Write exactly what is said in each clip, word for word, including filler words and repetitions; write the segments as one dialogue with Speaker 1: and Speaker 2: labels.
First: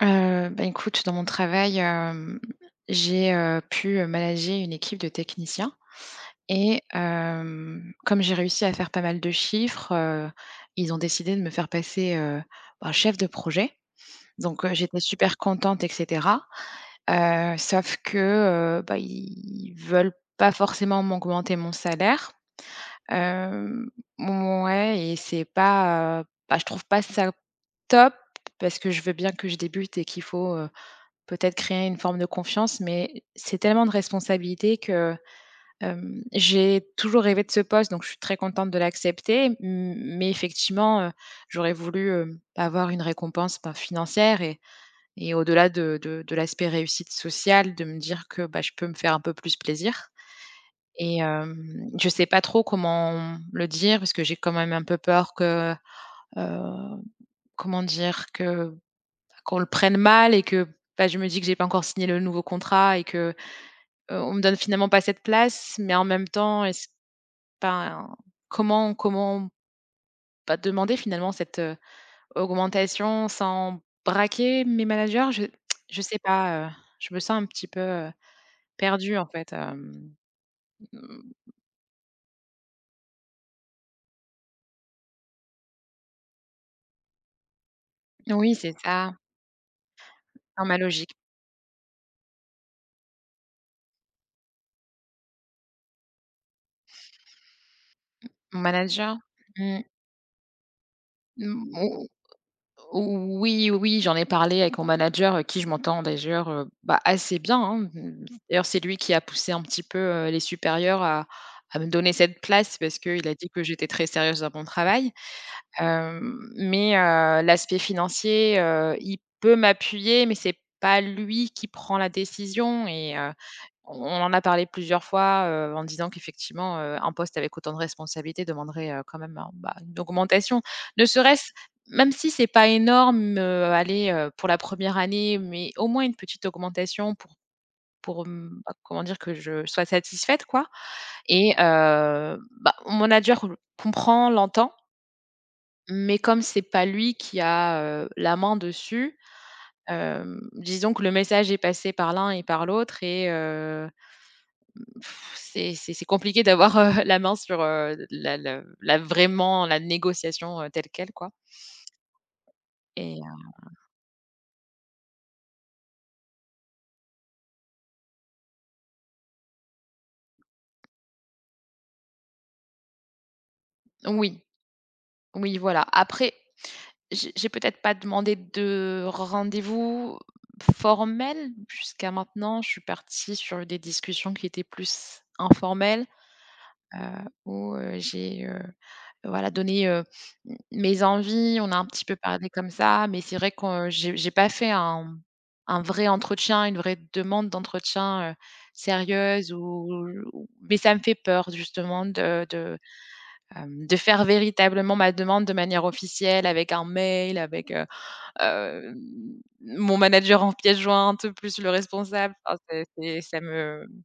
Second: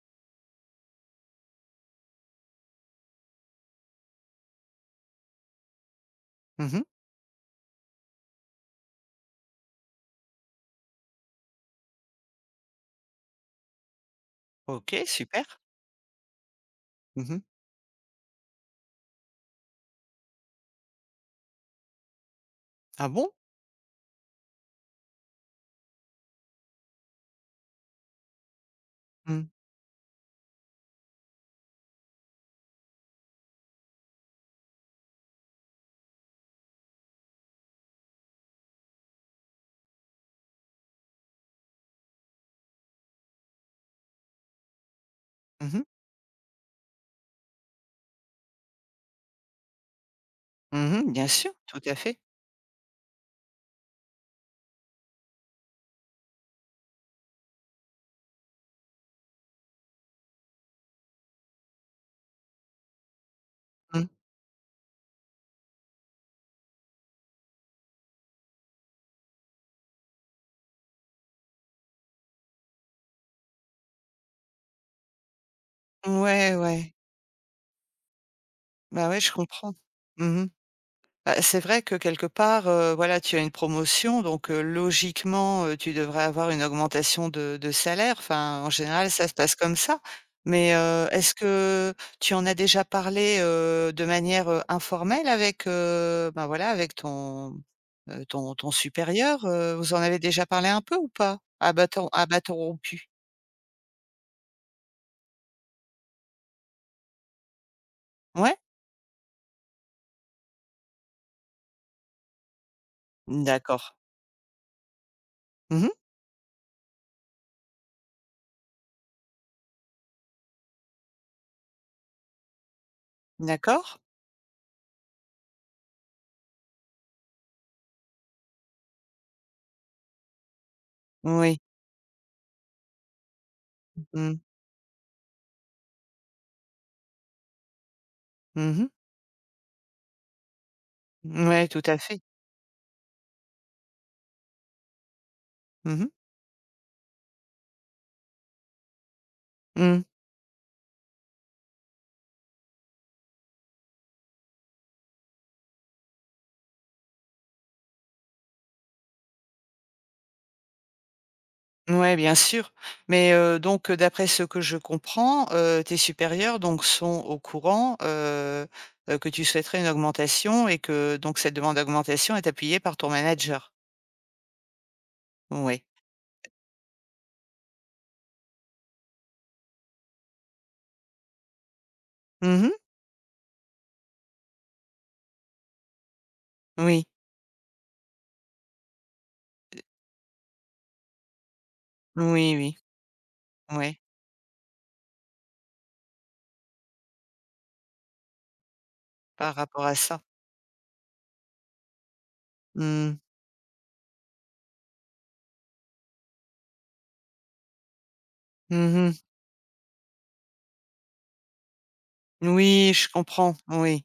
Speaker 1: Heu, ben écoute, dans mon travail, hem, j'ai, heu, pu, manager une équipe de techniciens,
Speaker 2: Mmh
Speaker 1: et
Speaker 2: mh.
Speaker 1: hem, comme j'ai réussi à faire pas mal de chiffres, heu, ils ont décidé de me faire passer, heu, bah chef de projet, donc, heu, j'étais
Speaker 2: OK,
Speaker 1: super
Speaker 2: super.
Speaker 1: contente et cetera.
Speaker 2: Mmh mh.
Speaker 1: Heu, sauf que, heu, bah, ils veulent pas forcément m'augmenter mon salaire,
Speaker 2: Ah bon?
Speaker 1: hem, mouais, et c'est pas, heu, pas je trouve pas ça top, parce que je veux bien que
Speaker 2: Mmh.
Speaker 1: je débute et qu'il faut, heu, peut-être créer une forme de confiance, mais c'est tellement de responsabilité que, hem, j'ai toujours rêvé de ce poste, donc je suis très contente de l'accepter, m mais effectivement, heu, j'aurais voulu, heu, avoir une récompense, ben, financière et et au-delà
Speaker 2: Mmh mh.
Speaker 1: de de de l'aspect réussite sociale, de me dire que, bah, je peux me faire un peu plus plaisir,
Speaker 2: Mmh mh.
Speaker 1: et
Speaker 2: Bien sûr, tout
Speaker 1: hem,
Speaker 2: à
Speaker 1: je
Speaker 2: fait.
Speaker 1: sais pas trop comment le dire, parce que j'ai quand même un peu peur que, heu, comment dire? Que qu'on le prenne mal, et que, bah, je me dis que j'ai pas encore signé le nouveau contrat et que,
Speaker 2: Mmh.
Speaker 1: heu, on me donne finalement pas cette place, mais en même temps, est-ce enfin, comment comment, bah, demander, finalement, cette, heu, augmentation sans braquer mes managers. Je je sais
Speaker 2: Ouais,
Speaker 1: pas, heu,
Speaker 2: ouais.
Speaker 1: je me sens un petit peu, heu,
Speaker 2: Ben
Speaker 1: perdue
Speaker 2: ouais,
Speaker 1: en
Speaker 2: je
Speaker 1: fait,
Speaker 2: comprends.
Speaker 1: hem,
Speaker 2: Mmh mh.
Speaker 1: mmh
Speaker 2: Bah, c'est vrai que quelque part, heu, voilà, tu as une promotion donc, heu, logiquement, heu, tu devrais avoir une augmentation de de salaire,
Speaker 1: Oui,
Speaker 2: enfin, en
Speaker 1: c'est
Speaker 2: général,
Speaker 1: ça.
Speaker 2: ça se passe comme ça,
Speaker 1: Dans
Speaker 2: mais,
Speaker 1: ma
Speaker 2: heu,
Speaker 1: logique.
Speaker 2: est-ce que tu en as déjà parlé, heu, de manière, heu, informelle avec, heu, ben voilà, avec ton, heu, ton
Speaker 1: Mon
Speaker 2: ton
Speaker 1: manager,
Speaker 2: supérieur, heu,
Speaker 1: mmh.
Speaker 2: vous en avez déjà parlé un peu, ou pas?
Speaker 1: Mmh,
Speaker 2: À
Speaker 1: mo
Speaker 2: bâtons à bâtons rompus?
Speaker 1: o oui, oui, j'en ai parlé avec mon manager avec qui je m'entends dajeur, heu, bah, assez bien, hein, mmh,
Speaker 2: Ouais.
Speaker 1: d'ailleurs, c'est lui qui a poussé un petit peu, heu, les supérieurs à à me donner cette place, parce qu'il a dit que
Speaker 2: D'accord.
Speaker 1: j'étais très sérieuse dans mon travail.
Speaker 2: Mmh mh.
Speaker 1: Hem, mais, heu, l'aspect financier, heu, il peut m'appuyer, mais c'est pas lui qui prend la décision, et heu,
Speaker 2: D'accord.
Speaker 1: on en a parlé plusieurs fois, heu, en disant qu'effectivement, heu, un poste avec autant de responsabilités demanderait, heu, quand même un bah, une augmentation. Ne serait-ce
Speaker 2: Oui.
Speaker 1: même si c'est pas énorme, heu, allez, heu,
Speaker 2: Mmh.
Speaker 1: pour la première année, mais au moins, une petite augmentation pour pour m bah
Speaker 2: Mmh mh.
Speaker 1: comment dire? Que je sois satisfaite, quoi, et
Speaker 2: Mouais, tout à fait.
Speaker 1: heu, bah, mon manager le comprend, l'entend.
Speaker 2: Mmh mh.
Speaker 1: Mais comme c'est pas lui qui a, heu, la main dessus,
Speaker 2: Mmh.
Speaker 1: hem, disons que le message est passé par l'un et par l'autre et heu, mmh, c'est c'est c'est compliqué d'avoir, heu, la main sur, heu, la le la vraiment, la négociation, heu, telle quelle, quoi.
Speaker 2: Mouais, bien sûr,
Speaker 1: Et, heu
Speaker 2: mais, heu, donc, heu, d'après ce que je comprends, heu, tes supérieurs, donc sont au courant, heu heu, que tu souhaiterais une augmentation et que, donc cette demande d'augmentation est appuyée par ton manager?
Speaker 1: Oui. Oui,
Speaker 2: Ouais.
Speaker 1: voilà. Après, j'ai j'ai peut-être pas demandé de rendez-vous formel. Jusqu'à maintenant,
Speaker 2: Mmh
Speaker 1: je
Speaker 2: mh.
Speaker 1: suis partie sur des discussions qui étaient plus informelles. Heu,
Speaker 2: Oui.
Speaker 1: où, heu, j'ai, heu, voilà
Speaker 2: Et
Speaker 1: donné, heu, m mes envies, on a un petit peu parlé
Speaker 2: Oui,
Speaker 1: comme
Speaker 2: oui.
Speaker 1: ça, mais c'est vrai que
Speaker 2: Ouais.
Speaker 1: j'ai j'ai pas fait un un vrai entretien, une vraie demande d'entretien, heu, sérieuse
Speaker 2: Par rapport
Speaker 1: ou
Speaker 2: à ça.
Speaker 1: ou mais ça me fait peur justement de de,
Speaker 2: Mmh.
Speaker 1: hem, de faire véritablement ma demande de manière officielle avec un mail, avec, heu, hem,
Speaker 2: Mmh mh.
Speaker 1: mon manager en pièce jointe, plus le responsable, enfin c'est
Speaker 2: Oui, je
Speaker 1: c'est ça
Speaker 2: comprends,
Speaker 1: me
Speaker 2: oui.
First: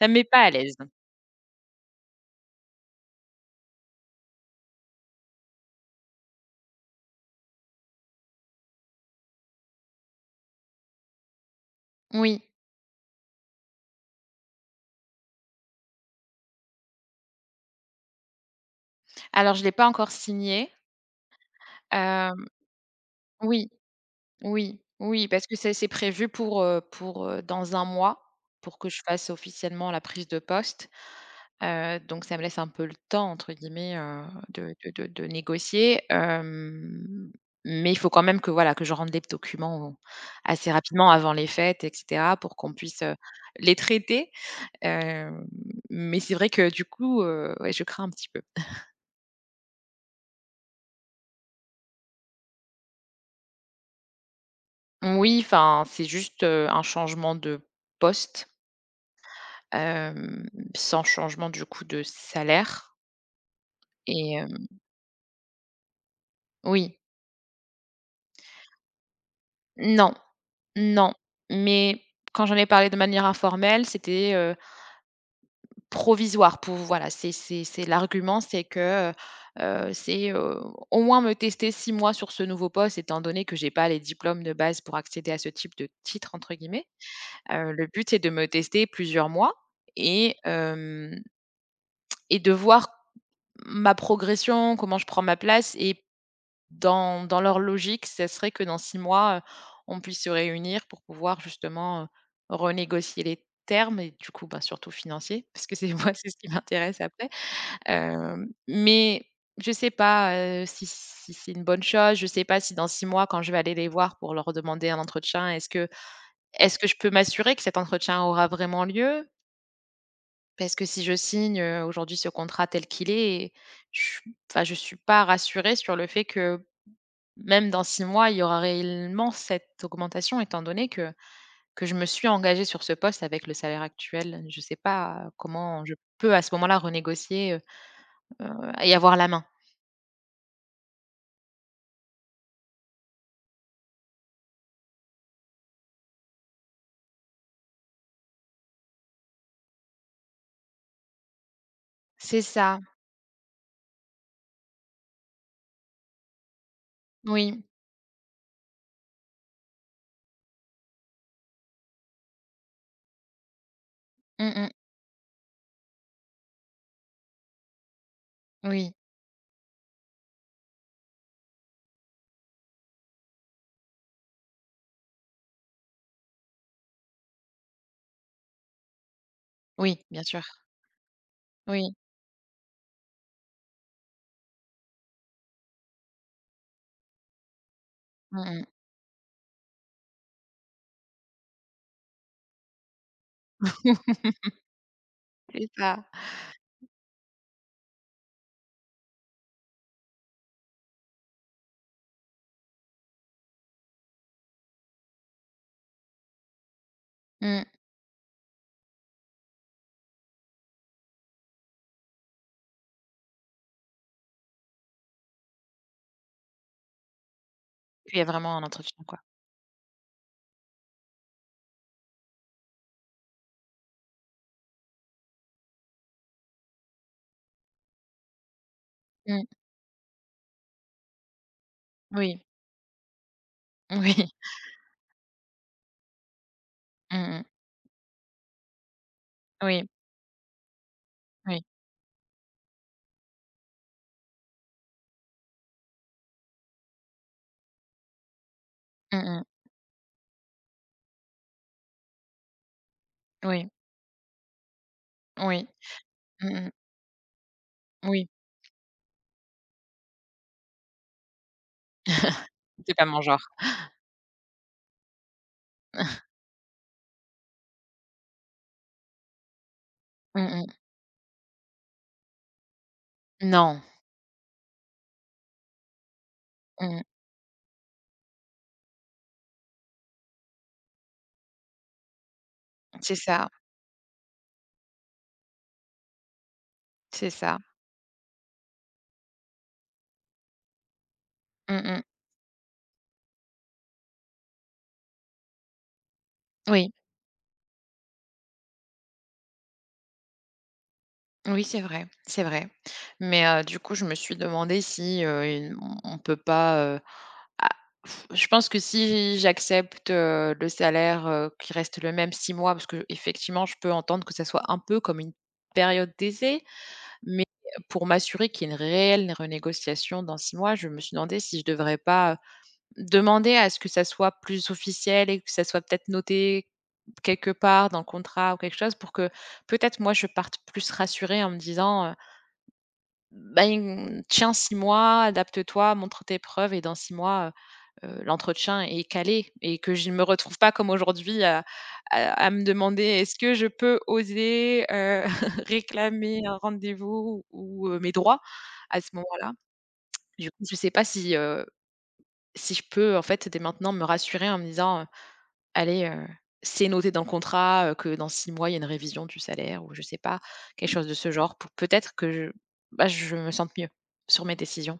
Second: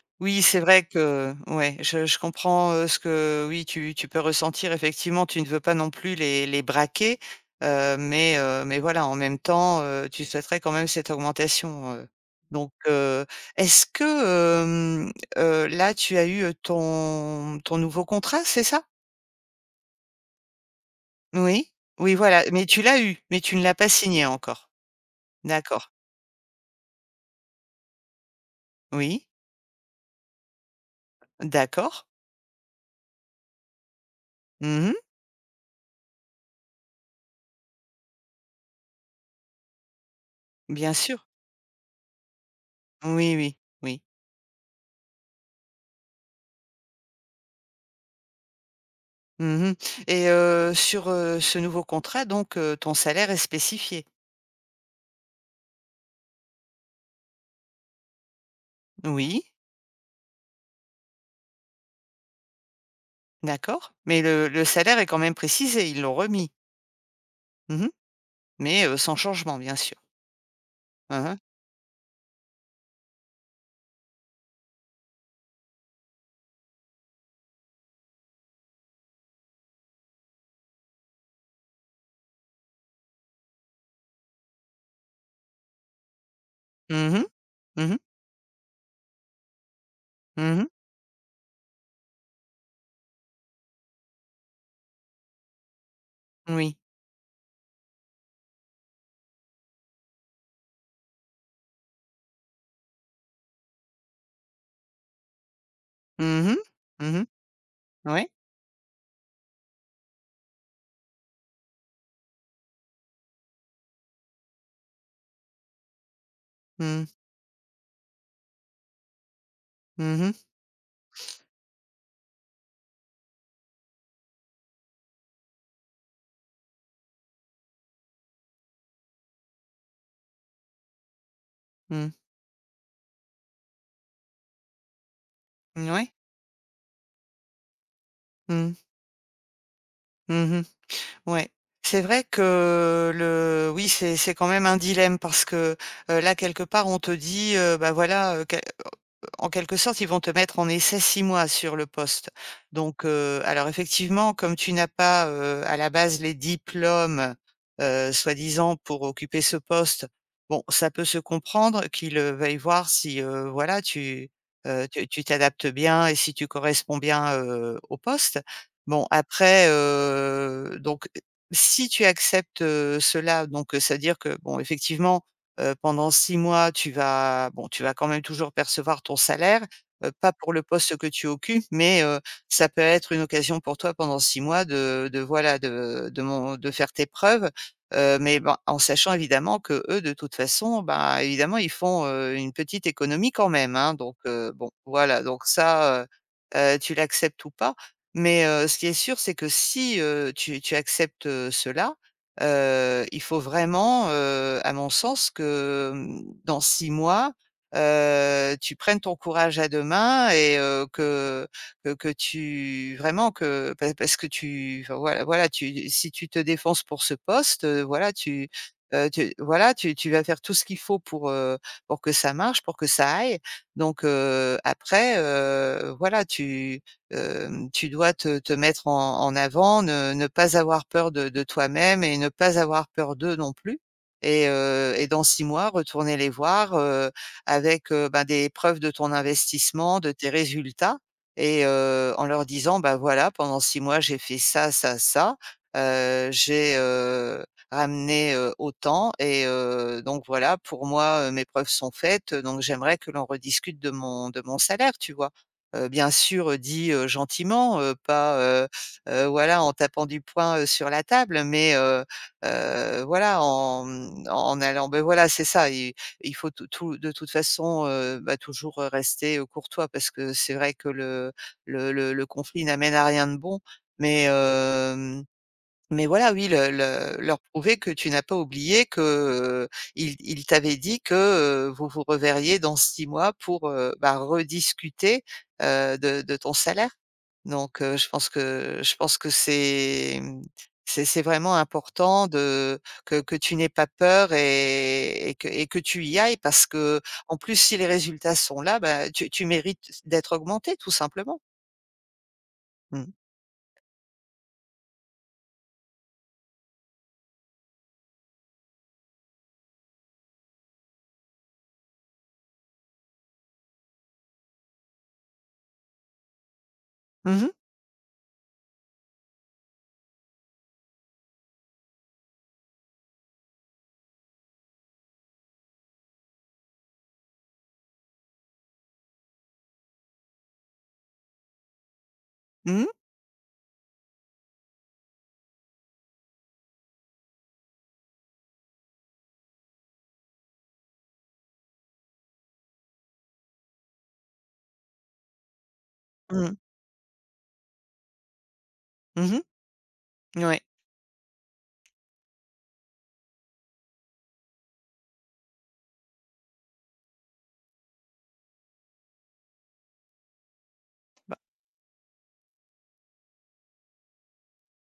Speaker 1: ça me met pas
Speaker 2: Oui,
Speaker 1: à
Speaker 2: c'est
Speaker 1: l'aise.
Speaker 2: vrai que ouais, je je comprends, heu, ce que oui, tu tu peux ressentir effectivement, tu ne veux pas non plus les les braquer, heu, mais, heu, mais voilà en même temps, heu, tu souhaiterais quand même cette augmentation, heu,
Speaker 1: Oui.
Speaker 2: donc, heu, est-ce que, hem, heu, là tu as eu ton ton nouveau contrat, c'est ça?
Speaker 1: Alors, je l'ai pas encore signé.
Speaker 2: Oui, oui, voilà,
Speaker 1: Hem,
Speaker 2: mais tu l'as eu, mais tu ne
Speaker 1: oui,
Speaker 2: l'as pas signé encore.
Speaker 1: oui, oui parce que ça c'est
Speaker 2: D'accord.
Speaker 1: prévu pour, heu, pour, heu, dans un mois, pour que je
Speaker 2: Oui.
Speaker 1: fasse officiellement la prise de poste, heu,
Speaker 2: D'accord.
Speaker 1: donc ça me laisse un peu «le temps» entre guillemets, heu, de
Speaker 2: Mmh
Speaker 1: de
Speaker 2: mh.
Speaker 1: de de négocier. Hem, mais il faut quand même que, voilà, que je rende les p documents, assez
Speaker 2: Bien
Speaker 1: rapidement,
Speaker 2: sûr.
Speaker 1: avant les fêtes et cetera, pour qu'on puisse, heu,
Speaker 2: Oui, oui.
Speaker 1: les
Speaker 2: Oui.
Speaker 1: traiter. Hem, mais c'est vrai que, du coup, heu, ouais, je crains un petit peu.
Speaker 2: Mmh mh et heu, sur, heu, ce nouveau contrat donc, heu, ton salaire est spécifié?
Speaker 1: Moui. Enfin, c'est juste, heu, un changement de poste
Speaker 2: Oui.
Speaker 1: hem, sans changement, du coup, de salaire.
Speaker 2: D'accord mais
Speaker 1: Et
Speaker 2: le le
Speaker 1: hem
Speaker 2: salaire est quand même précisé? Ils l'ont remis?
Speaker 1: Oui.
Speaker 2: Mmh mh mais, heu, sans changement, bien sûr.
Speaker 1: Non. Non
Speaker 2: Mmh mh.
Speaker 1: mais, quand j'en ai parlé de manière informelle, c'était, heu provisoire pouv voilà, c'est c'est c'est l'argument, c'est que, heu heu, c'est, heu, au moins me tester six mois sur ce nouveau poste étant donné que j'ai pas les diplômes de base pour accéder à «ce type de titre» entre guillemets.
Speaker 2: Mmh mh.
Speaker 1: Heu, le
Speaker 2: Mmh mh.
Speaker 1: but, c'est de me tester plusieurs mois et
Speaker 2: Mmh mh.
Speaker 1: hem et de voir ma progression. Comment je prends ma place et
Speaker 2: Oui.
Speaker 1: dans dans leur logique, ça serait que dans six mois, heu, on puisse se réunir pour pouvoir, justement, heu, renégocier les termes et du coup, bah, surtout financiers parce que c'est moi, c'est ce qui
Speaker 2: Mmh mh.
Speaker 1: m'intéresse
Speaker 2: Mmh mh.
Speaker 1: après,
Speaker 2: Ouais.
Speaker 1: hem, mais, je sais pas, heu, si si c'est une bonne chose. Je sais pas si dans six mois, quand je vais aller les voir pour leur demander un entretien, est-ce que est-ce que je
Speaker 2: Mmh.
Speaker 1: peux m'assurer que cet entretien aura vraiment lieu?
Speaker 2: Mmh mh.
Speaker 1: Parce que si je signe, heu, aujourd'hui ce contrat tel qu'il est et j enfin, je suis pas rassurée sur le fait que même dans six mois il y aura réellement cette augmentation étant donné que que je me
Speaker 2: Mmh.
Speaker 1: suis engagée sur ce poste avec le salaire actuel, je sais pas comment
Speaker 2: Mmh n
Speaker 1: je
Speaker 2: ouais.
Speaker 1: peux à ce moment-là renégocier, heu heu
Speaker 2: Mmh.
Speaker 1: et avoir la main?
Speaker 2: Mmh mh. Ouais, c'est vrai que le oui, c'est c'est quand même un dilemme parce que, heu, là, quelque part on te dit, heu: «Bah voilà, heu, què», heu, en quelque sorte, ils vont te mettre en essai six mois sur le poste
Speaker 1: C'est ça.
Speaker 2: donc, heu, alors effectivement comme tu n'as pas, heu, à la base les diplômes,
Speaker 1: Moui.
Speaker 2: heu, soi-disant pour occuper ce poste, bon, ça peut se comprendre qu'ils, heu, veuillent voir si, heu, voilà, tu,
Speaker 1: Mmh mh.
Speaker 2: heu, tu tu t'adaptes bien et si tu corresponds bien, heu, au poste.
Speaker 1: Oui.
Speaker 2: Bon, après, heu, donc si tu acceptes, heu, cela donc, heu, c'est-à-dire que bon, effectivement, heu, pendant six mois, tu vas, bon, tu vas quand même toujours percevoir ton salaire,
Speaker 1: Oui,
Speaker 2: heu,
Speaker 1: bien
Speaker 2: pas
Speaker 1: sûr.
Speaker 2: pour le poste que tu occupes,
Speaker 1: Oui.
Speaker 2: mais, heu, ça peut être une occasion pour toi pendant six mois de de voilà, de de mon de faire tes preuves, heu, mais
Speaker 1: Mmh
Speaker 2: ben,
Speaker 1: mh.
Speaker 2: en sachant évidemment qu'eux de toute façon, ben, évidemment ils font, heu, une petite économie quand même, hein, donc, heu, bon, voilà donc
Speaker 1: C'est
Speaker 2: ça,
Speaker 1: ça.
Speaker 2: heu heu, tu l'acceptes ou pas, mais, heu, ce qui est sûr, c'est que si, heu, tu tu acceptes, heu, cela, heu, il faut vraiment, heu, à mon sens que, hem, dans six mois,
Speaker 1: Mmh.
Speaker 2: heu, tu prennes ton courage à deux mains et heu, que que que tu vraiment que pa parce que tu enfin, voilà voilà, tu si tu te défonces pour ce poste, heu, voilà,
Speaker 1: Qu'il y ait
Speaker 2: tu,
Speaker 1: vraiment un entretien,
Speaker 2: heu,
Speaker 1: quoi.
Speaker 2: tu voilà, tu tu vas faire tout ce qu'il faut pour, heu, pour que ça marche, pour que ça aille donc, heu, après, heu, voilà, tu, hem, tu dois te te mettre en en
Speaker 1: Mmh.
Speaker 2: avant ne ne pas avoir peur de de toi-même et ne
Speaker 1: Oui.
Speaker 2: pas avoir peur d'eux non plus
Speaker 1: Moui.
Speaker 2: et heu et dans six mois retourner les voir, heu,
Speaker 1: Mmh mh.
Speaker 2: avec, heu, ben des preuves de ton
Speaker 1: Oui.
Speaker 2: investissement, de tes résultats
Speaker 1: Oui.
Speaker 2: et heu, en leur disant, ben: «Voilà, pendant six mois j'ai fait ça, ça, ça, heu, j'ai, heu, ramené, heu, autant,
Speaker 1: Mmh mh.
Speaker 2: et heu, donc voilà, pour moi, heu, mes preuves sont faites donc j'aimerais que l'on
Speaker 1: Oui.
Speaker 2: rediscute de mon de mon salaire», tu vois?
Speaker 1: Oui,
Speaker 2: Heu, bien
Speaker 1: mmh
Speaker 2: sûr, heu,
Speaker 1: mh.
Speaker 2: dit, heu, gentiment, heu,
Speaker 1: Moui.
Speaker 2: pas, heu heu, voilà, en tapant du poing, heu, sur la table, mais, heu
Speaker 1: C'est
Speaker 2: heu,
Speaker 1: pas mon
Speaker 2: voilà,
Speaker 1: genre.
Speaker 2: en, hem, en en allant, beh voilà, c'est ça i il faut tout tout de toute façon, heu, bah toujours, heu, rester, heu, courtois parce que
Speaker 1: Mmh
Speaker 2: c'est
Speaker 1: mh.
Speaker 2: vrai que le le le le conflit n'amène à rien de bon
Speaker 1: Non!
Speaker 2: mais hem, mais voilà, oui, le
Speaker 1: Mmh.
Speaker 2: le leur prouver que tu n'as pas oublié que, heu, ils ils t'avaient dit que, heu, vous vous reverriez dans six
Speaker 1: C'est
Speaker 2: mois
Speaker 1: ça.
Speaker 2: pour, heu, bah rediscuter, heu, de de ton salaire
Speaker 1: C'est ça.
Speaker 2: donc, heu, je pense que je pense que c'est, hem, c'est c'est vraiment
Speaker 1: Mmh mh.
Speaker 2: important de que que tu n'aies pas peur et et que et que tu y ailles parce
Speaker 1: Oui.
Speaker 2: qu'en plus si les résultats sont là, bah tu tu mérites c d'être augmentée, tout simplement.
Speaker 1: Oui, c'est vrai, c'est vrai.
Speaker 2: Mmh.
Speaker 1: Mais heu, du coup je me suis demandée si, heu, i hem, on peut pas, heu, ah, je pense que si j'accepte, heu, le salaire, heu, qui reste le même six mois parce qu'effectivement je peux entendre que ça soit un peu comme une période d'essai
Speaker 2: Mmh
Speaker 1: mais,
Speaker 2: mh.
Speaker 1: heu, pour m'assurer qu'il y ait une réelle renégociation dans six mois, je me suis demandée si je devrais pas demander à ce que ça soit plus officiel et que ça soit peut-être noté quelque part dans le contrat ou quelque chose, pour que, peut-être, moi je parte plus rassurée en me disant, heu
Speaker 2: Mmh mh.
Speaker 1: «Ben, tiens six mois, adapte-toi, montre tes preuves et dans six mois, heu heu, l'entretien est calé» et que je me retrouve pas comme aujourd'hui à à à me demander: «Est-ce que je peux oser, heu, réclamer un
Speaker 2: Mmh.
Speaker 1: rendez-vous ou, heu, mes droits à ce
Speaker 2: Mmh mh.
Speaker 1: moment-là?»
Speaker 2: N
Speaker 1: Du
Speaker 2: ouais.
Speaker 1: coup je sais pas si, heu, si je peux en fait, dès maintenant me rassurer en me disant, heu: «Allez, heu, c'est noté dans le contrat, heu, que dans six mois, il y a une révision du salaire», ou je sais pas, quelque chose de ce
Speaker 2: Bah.
Speaker 1: genre pour peut-être que je, bah, je me sente mieux sur mes décisions.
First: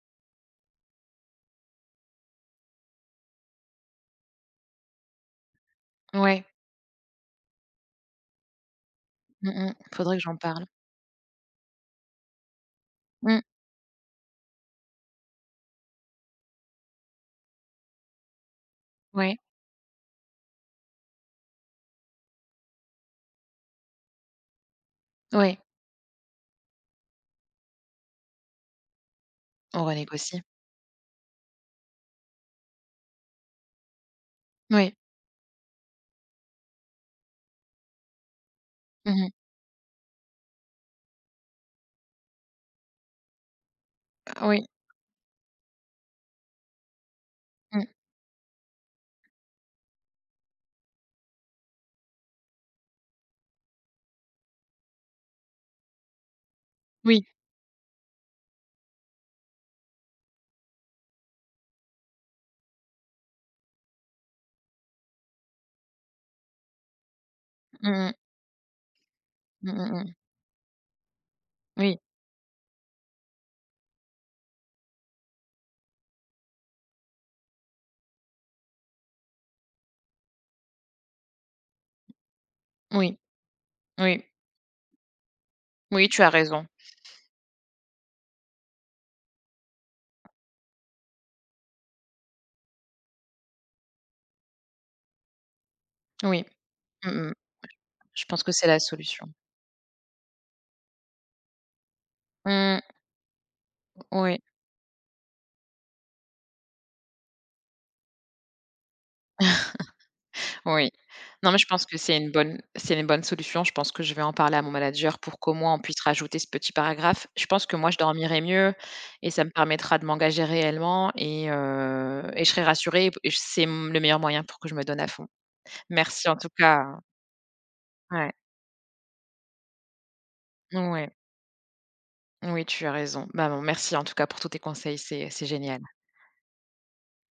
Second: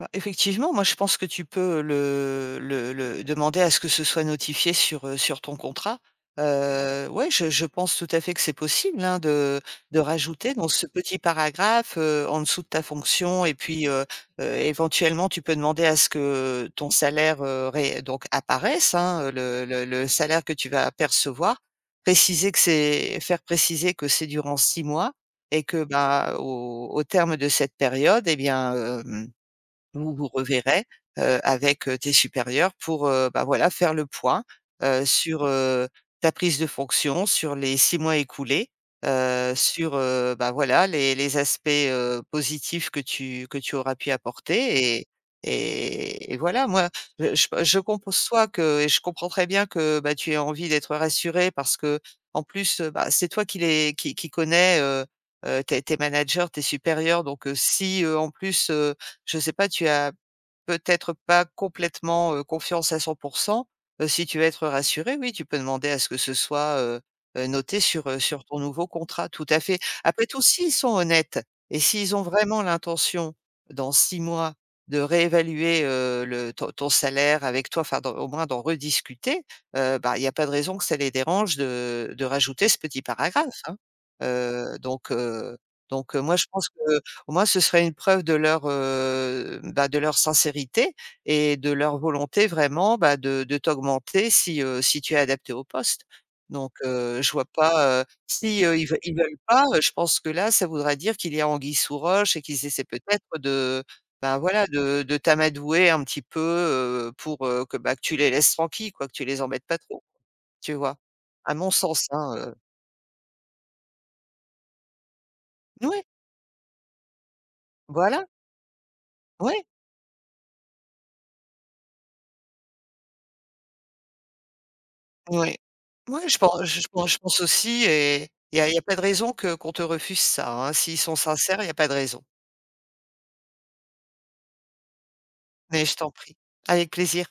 Speaker 2: Bah effectivement, moi je pense que tu peux le le le demander à ce que ce soit notifié sur, heu, sur ton contrat.
Speaker 1: Ouais.
Speaker 2: Heu, ouais je je pense tout à fait que c'est possible, hein,
Speaker 1: Mmh
Speaker 2: de
Speaker 1: mh,
Speaker 2: de
Speaker 1: faudrait que j'en
Speaker 2: rajouter
Speaker 1: parle.
Speaker 2: dans ce petit paragraphe, heu, en dessous de ta
Speaker 1: Mmh.
Speaker 2: fonction et puis, heu heu, éventuellement, tu peux demander à ce que ton salaire, heu, ré donc apparaisse, hein,
Speaker 1: Ouais.
Speaker 2: le le le salaire que tu vas percevoir. Préciser que c'est faire préciser que c'est durant six mois
Speaker 1: Ouais.
Speaker 2: et que, bah, au au terme de cette période et bien, hem,
Speaker 1: On
Speaker 2: vous vous
Speaker 1: renégocie.
Speaker 2: reverrez, heu, avec, heu, tes supérieurs pour, heu, bah, voilà faire le point,
Speaker 1: Oui.
Speaker 2: heu, sur, heu, ta prise de fonction sur les six mois écoulés,
Speaker 1: Mmh mh.
Speaker 2: heu, sur, heu, bah voilà les les aspects, heu, positifs que tu que tu auras pu
Speaker 1: Oui.
Speaker 2: apporter et et et voilà moi je
Speaker 1: Mmh.
Speaker 2: [unintelligible] que et je comprends très bien que, bah, tu aies envie d'être rassurée parce que, en plus, heu, bah c'est toi qui les qui qui connais, heu heu, tes tes managers, tes supérieurs
Speaker 1: Oui.
Speaker 2: donc heu, si heu, en plus, heu, je sais pas tu as peut-être pas complètement, heu, confiance à cent pour cent, heu, si tu veux être rassurée, oui tu peux demander à ce que ce soit, heu heu, noté
Speaker 1: Mmh
Speaker 2: sur,
Speaker 1: mh.
Speaker 2: heu, sur ton nouveau contrat, tout à
Speaker 1: Mmh
Speaker 2: fait.
Speaker 1: mh, mmh.
Speaker 2: Après tout s'ils sont honnêtes et
Speaker 1: Oui.
Speaker 2: s'ils ont vraiment l'intention dans six mois de réévaluer, heu, le ton ton salaire avec toi, enfin d'en au moins d'en rediscuter, heu, bah il y a pas de raison que ça les dérange de de rajouter ce petit
Speaker 1: Oui.
Speaker 2: paragraphe, hein.
Speaker 1: Oui.
Speaker 2: Heu, donc heu,
Speaker 1: Oui,
Speaker 2: donc
Speaker 1: tu as
Speaker 2: moi je
Speaker 1: raison.
Speaker 2: pense qu'au moins ce serait une preuve de leur, heu, bah de leur sincérité et de leur volonté vraiment, bah de de t'augmenter si, heu, si tu es adaptée au poste
Speaker 1: Oui.
Speaker 2: donc
Speaker 1: Mmh
Speaker 2: heu, je
Speaker 1: mh.
Speaker 2: vois pas, heu,
Speaker 1: Je pense que
Speaker 2: si
Speaker 1: c'est
Speaker 2: eux
Speaker 1: la
Speaker 2: ils ils
Speaker 1: solution.
Speaker 2: veulent pas, heu, je pense que là ça voudrait dire qu'il y a anguille sous roche et qu'ils
Speaker 1: Mmh.
Speaker 2: essaient peut-être de, bah
Speaker 1: Oui.
Speaker 2: voilà de de t'amadouer un petit peu, heu, pour, heu, que bah, que tu les laisses tranquilles quoi, que tu les embêtes pas trop, tu
Speaker 1: Oui.
Speaker 2: vois?
Speaker 1: Non
Speaker 2: A
Speaker 1: mais je
Speaker 2: mon
Speaker 1: pense que
Speaker 2: sens
Speaker 1: c'est une
Speaker 2: hein, heu
Speaker 1: bonne c'est une bonne solution. Je pense que je vais en parler à mon manager pour qu'au moins on puisse
Speaker 2: Ouais.
Speaker 1: rajouter ce petit paragraphe. Je pense que moi je
Speaker 2: Voilà.
Speaker 1: dormirai mieux et ça me
Speaker 2: Ouais.
Speaker 1: permettra de m'engager réellement et heu, et je serai rassurée et p c'est mmh, le meilleur moyen pour que je me donne à fond.
Speaker 2: N oui, mouais,
Speaker 1: Merci en
Speaker 2: je pen
Speaker 1: tout cas
Speaker 2: je
Speaker 1: hein
Speaker 2: pen je pense aussi et
Speaker 1: Ouais.
Speaker 2: il y a il y a pas de raison que qu'on te refuse ça hein, s'ils
Speaker 1: Ouais.
Speaker 2: sont sincères, il y a pas de raison.
Speaker 1: Oui, tu as raison. Bah, bon merci en tout cas pour tous tes conseils, c'est c'est génial.
Speaker 2: Mais je t'en prie, avec plaisir.